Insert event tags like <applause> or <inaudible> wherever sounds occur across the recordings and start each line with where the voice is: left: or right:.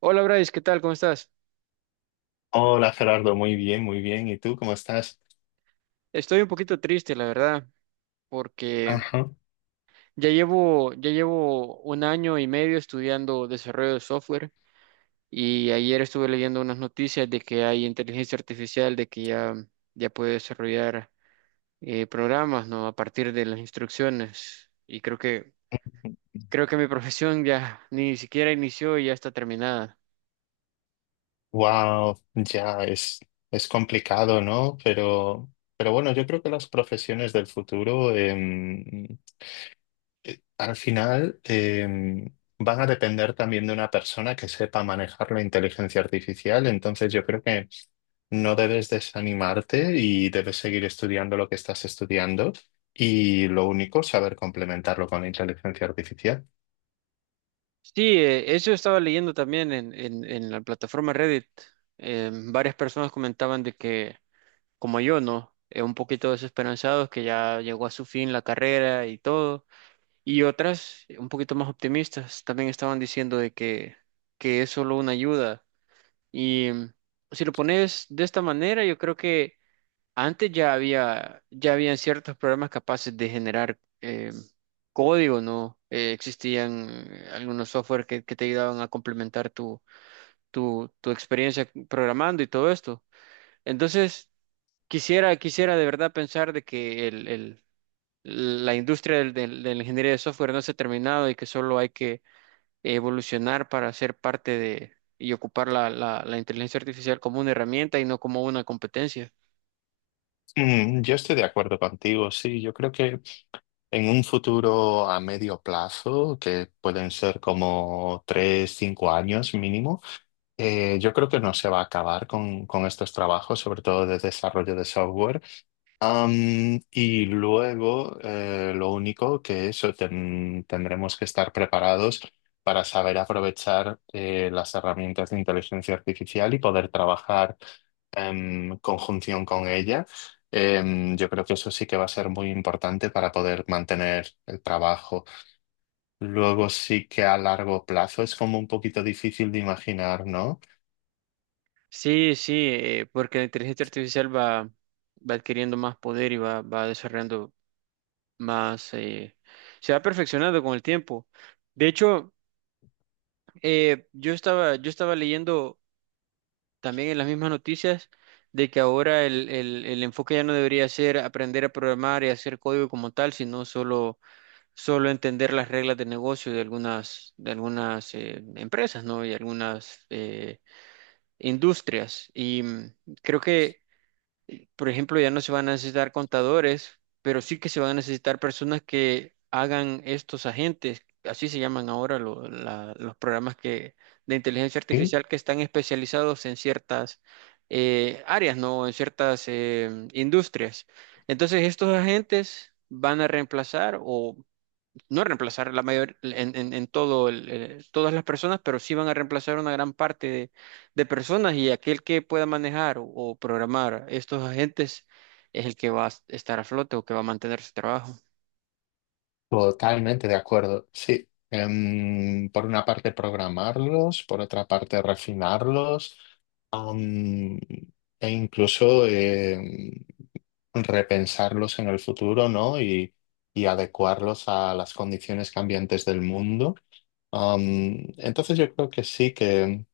right: Hola Bryce, ¿qué tal? ¿Cómo estás?
left: Hola Gerardo, muy bien, muy bien. ¿Y tú cómo estás?
right: Estoy un poquito triste, la verdad, porque
left: Ajá.
right: ya llevo un año y medio estudiando desarrollo de software y ayer estuve leyendo unas noticias de que hay inteligencia artificial, de que ya puede desarrollar programas, ¿no? A partir de las instrucciones. Y creo que mi profesión ya ni siquiera inició y ya está terminada.
left: Wow, ya es complicado, ¿no? Pero bueno, yo creo que las profesiones del futuro al final van a depender también de una persona que sepa manejar la inteligencia artificial. Entonces yo creo que no debes desanimarte y debes seguir estudiando lo que estás estudiando y lo único, saber complementarlo con la inteligencia artificial.
right: Sí, eso estaba leyendo también en la plataforma Reddit. Varias personas comentaban de que como yo, ¿no? Un poquito desesperanzados que ya llegó a su fin la carrera y todo. Y otras, un poquito más optimistas, también estaban diciendo que es solo una ayuda. Y si lo pones de esta manera, yo creo que antes ya habían ciertos programas capaces de generar código, ¿no? Existían algunos software que te ayudaban a complementar tu experiencia programando y todo esto. Entonces, quisiera de verdad pensar de que la industria de la ingeniería de software no se ha terminado y que solo hay que evolucionar para ser parte de y ocupar la inteligencia artificial como una herramienta y no como una competencia.
left: Mm, yo estoy de acuerdo contigo, sí. Yo creo que en un futuro a medio plazo, que pueden ser como tres, cinco años mínimo, yo creo que no se va a acabar con estos trabajos, sobre todo de desarrollo de software. Y luego, lo único que eso tendremos que estar preparados para saber aprovechar las herramientas de inteligencia artificial y poder trabajar en conjunción con ella. Yo creo que eso sí que va a ser muy importante para poder mantener el trabajo. Luego sí que a largo plazo es como un poquito difícil de imaginar, ¿no?
right: Sí, sí, porque la inteligencia artificial va adquiriendo más poder y va desarrollando más, eh, se va perfeccionando con el tiempo. De hecho, yo estaba leyendo también en las mismas noticias de que ahora el enfoque ya no debería ser aprender a programar y hacer código como tal, solo entender las reglas de negocio de de algunas empresas, ¿no? Y algunas industrias. Y creo que por ejemplo, ya no se van a necesitar contadores, pero sí que se van a necesitar personas que hagan estos agentes, así se llaman ahora los programas de inteligencia
left: Sí.
right: artificial que están especializados en ciertas áreas, ¿no? En ciertas industrias. Entonces, estos agentes van a reemplazar o no reemplazar la mayor en todo todas las personas, pero sí van a reemplazar una gran parte de personas y aquel que pueda manejar o programar estos agentes es el que va a estar a flote o que va a mantener su trabajo.
left: Totalmente de acuerdo, sí. Por una parte programarlos, por otra parte refinarlos, am, e incluso repensarlos en el futuro, ¿no? Y adecuarlos a las condiciones cambiantes del mundo. Am, entonces yo creo que sí,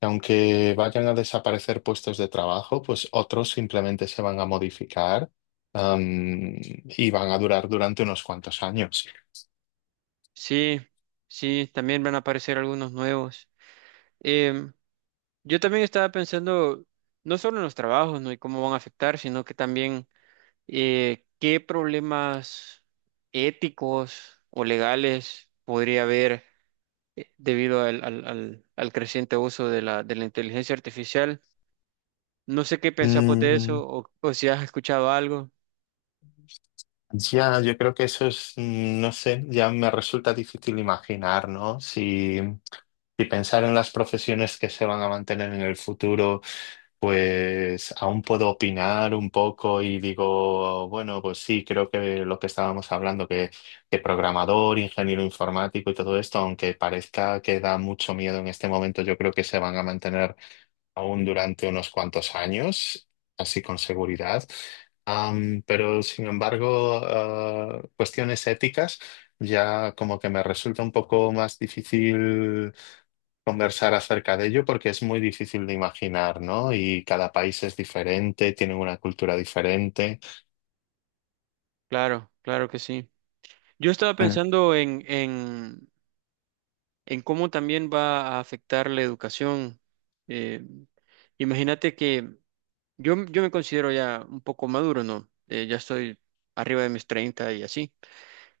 left: que aunque vayan a desaparecer puestos de trabajo, pues otros simplemente se van a modificar, am, y van a durar durante unos cuantos años.
right: Sí, sí, también van a aparecer algunos nuevos. Em, yo también estaba pensando no solo en los trabajos, ¿no?, y cómo van a afectar, sino que también qué problemas éticos o legales podría haber debido al creciente uso de de la inteligencia artificial. No sé qué pensás vos de
left: Mm,
right: eso o si has escuchado algo.
left: ya, yo creo que eso es, mm, no sé, ya me resulta difícil imaginar, ¿no? Si, si pensar en las profesiones que se van a mantener en el futuro, pues aún puedo opinar un poco y digo, bueno, pues sí, creo que lo que estábamos hablando, que programador, ingeniero informático y todo esto, aunque parezca que da mucho miedo en este momento, yo creo que se van a mantener aún durante unos cuantos años, así con seguridad. Pero sin embargo, cuestiones éticas ya como que me resulta un poco más difícil conversar acerca de ello porque es muy difícil de imaginar, ¿no? Y cada país es diferente, tiene una cultura diferente.
right: Claro, claro que sí. Yo estaba pensando en cómo también va a afectar la educación. Eh, Imagínate que yo me considero ya un poco maduro, ¿no? Ya estoy arriba de mis 30 y así.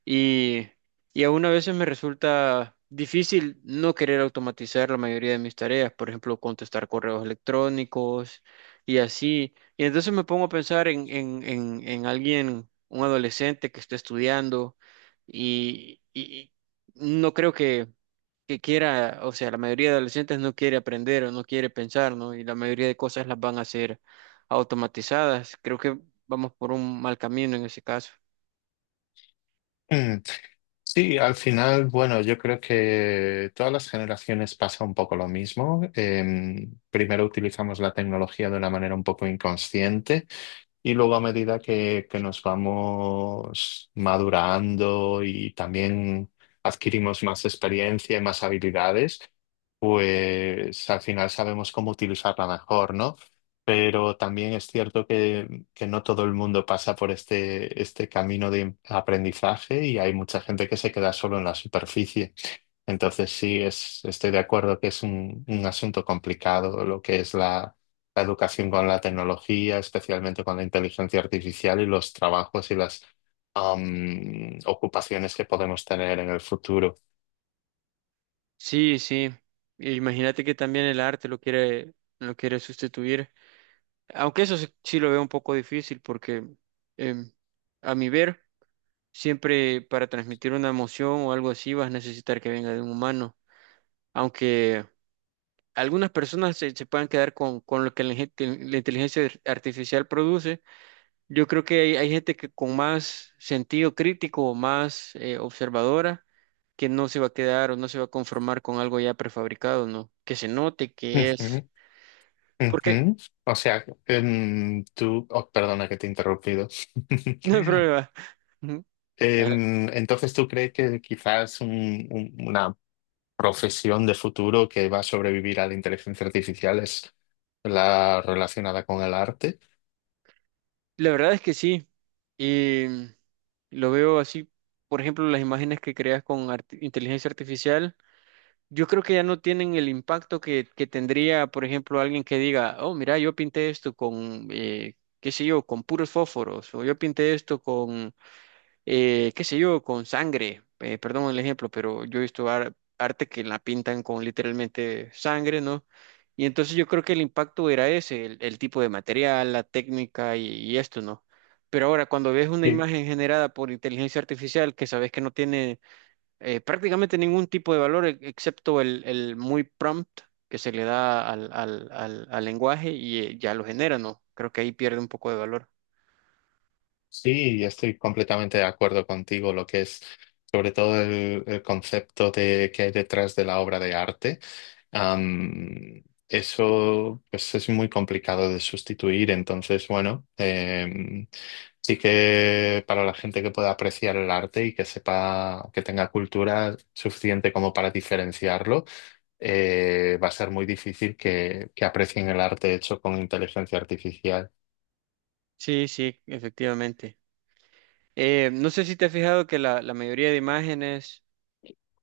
right: Y, y aún a veces me resulta difícil no querer automatizar la mayoría de mis tareas, por ejemplo, contestar correos electrónicos y así. Y entonces me pongo a pensar en alguien, un adolescente que está estudiando y no creo que quiera, o sea, la mayoría de adolescentes no quiere aprender o no quiere pensar, ¿no? Y la mayoría de cosas las van a hacer automatizadas. Creo que vamos por un mal camino en ese caso.
left: Mm. <clears throat> Sí, al final, bueno, yo creo que todas las generaciones pasa un poco lo mismo. Primero utilizamos la tecnología de una manera un poco inconsciente. Y luego a medida que nos vamos madurando y también adquirimos más experiencia y más habilidades, pues al final sabemos cómo utilizarla mejor, ¿no? Pero también es cierto que no todo el mundo pasa por este camino de aprendizaje y hay mucha gente que se queda solo en la superficie. Entonces sí, es, estoy de acuerdo que es un asunto complicado lo que es la, la educación con la tecnología, especialmente con la inteligencia artificial y los trabajos y las ocupaciones que podemos tener en el futuro.
right: Sí, sí. Imagínate que también el arte lo quiere sustituir. Aunque eso sí, sí lo veo un poco difícil porque em, a mi ver, siempre para transmitir una emoción o algo así vas a necesitar que venga de un humano. Aunque algunas personas se puedan quedar con lo que la inteligencia artificial produce, yo creo que hay gente que con más sentido crítico o más observadora que no se va a quedar o no se va a conformar con algo ya prefabricado, ¿no? Que se note que es.
left: Ujú,
right: Porque
left: ujú. O sea, tú, oh, perdona que te he interrumpido.
right: <laughs> no hay
left: <laughs>
right: problema. Ujú. La verdad
left: Entonces, ¿tú crees que quizás una profesión de futuro que va a sobrevivir a la inteligencia artificial es la relacionada con el arte?
right: la verdad es que sí. Y lo veo así, por ejemplo, las imágenes que creas con inteligencia artificial. Yo creo que ya no tienen el impacto que tendría, por ejemplo, alguien que diga, oh, mira, yo pinté esto con, qué sé yo, con puros fósforos, o yo pinté esto con, qué sé yo, con sangre. Perdón el ejemplo, pero yo he visto arte que la pintan con literalmente sangre, ¿no? Y entonces yo creo que el impacto era ese, el tipo de material, la técnica y esto, ¿no? Pero ahora, cuando ves una imagen generada por inteligencia artificial que sabes que no tiene prácticamente ningún tipo de valor excepto el muy prompt que se le da al lenguaje y ya lo genera, ¿no? Creo que ahí pierde un poco de valor.
left: Sí, estoy completamente de acuerdo contigo, lo que es sobre todo el concepto de, que hay detrás de la obra de arte. Am, Eso pues, es muy complicado de sustituir, entonces, bueno, sí que para la gente que pueda apreciar el arte y que sepa, que tenga cultura suficiente como para diferenciarlo, va a ser muy difícil que aprecien el arte hecho con inteligencia artificial.
right: Sí, sí, efectivamente. No sé si te has fijado que la mayoría de imágenes,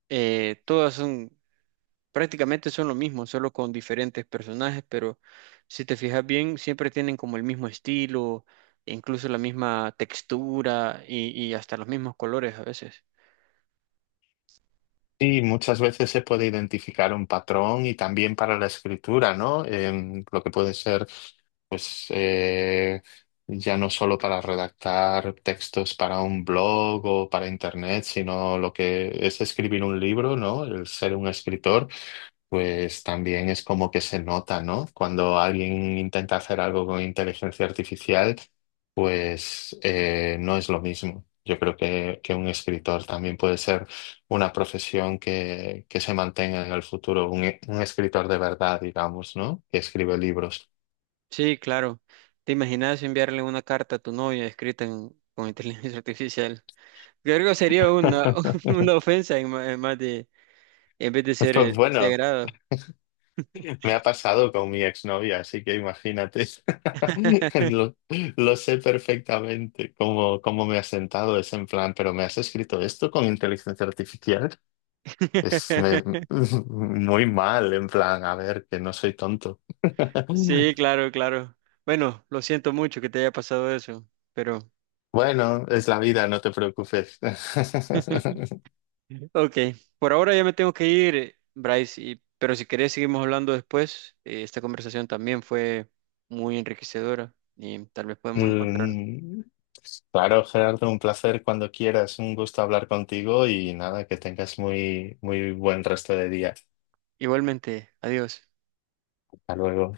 right: todas son, prácticamente son lo mismo, solo con diferentes personajes, pero si te fijas bien, siempre tienen como el mismo estilo, incluso la misma textura y hasta los mismos colores a veces.
left: Sí, muchas veces se puede identificar un patrón y también para la escritura, ¿no? Lo que puede ser, pues, ya no solo para redactar textos para un blog o para internet, sino lo que es escribir un libro, ¿no? El ser un escritor. Pues también es como que se nota, ¿no? Cuando alguien intenta hacer algo con inteligencia artificial, pues no es lo mismo. Yo creo que un escritor también puede ser una profesión que se mantenga en el futuro, un escritor de verdad, digamos, ¿no? Que escribe libros.
right: Sí, claro. ¿Te imaginas enviarle una carta a tu novia escrita con inteligencia <laughs> artificial? Creo que sería una, <laughs> una
left: <laughs>
right: ofensa en más de, en vez de
left: Pues
right: ser de
left: bueno,
right: agrado.
left: me ha pasado con mi exnovia, así que imagínate. <laughs> Lo, lo sé perfectamente cómo, cómo me ha sentado ese en plan, pero ¿me has escrito esto con inteligencia artificial? Es me-
right: <laughs>
left: <laughs> muy mal, en plan, a ver, que no soy tonto. <laughs>
right: Sí, claro, claro. Bueno, lo siento mucho que te haya pasado eso, pero
left: Bueno, es la vida, no te preocupes. <laughs>
right: <laughs> ok. Por ahora ya me tengo que ir, Bryce, y, pero si querés seguimos hablando después. Esta conversación también fue muy enriquecedora y tal vez podemos encontrar.
left: Mm, claro, Gerardo, un placer cuando quieras, un gusto hablar contigo y nada, que tengas muy, muy buen resto de día.
right: Igualmente, adiós.
left: Hasta luego.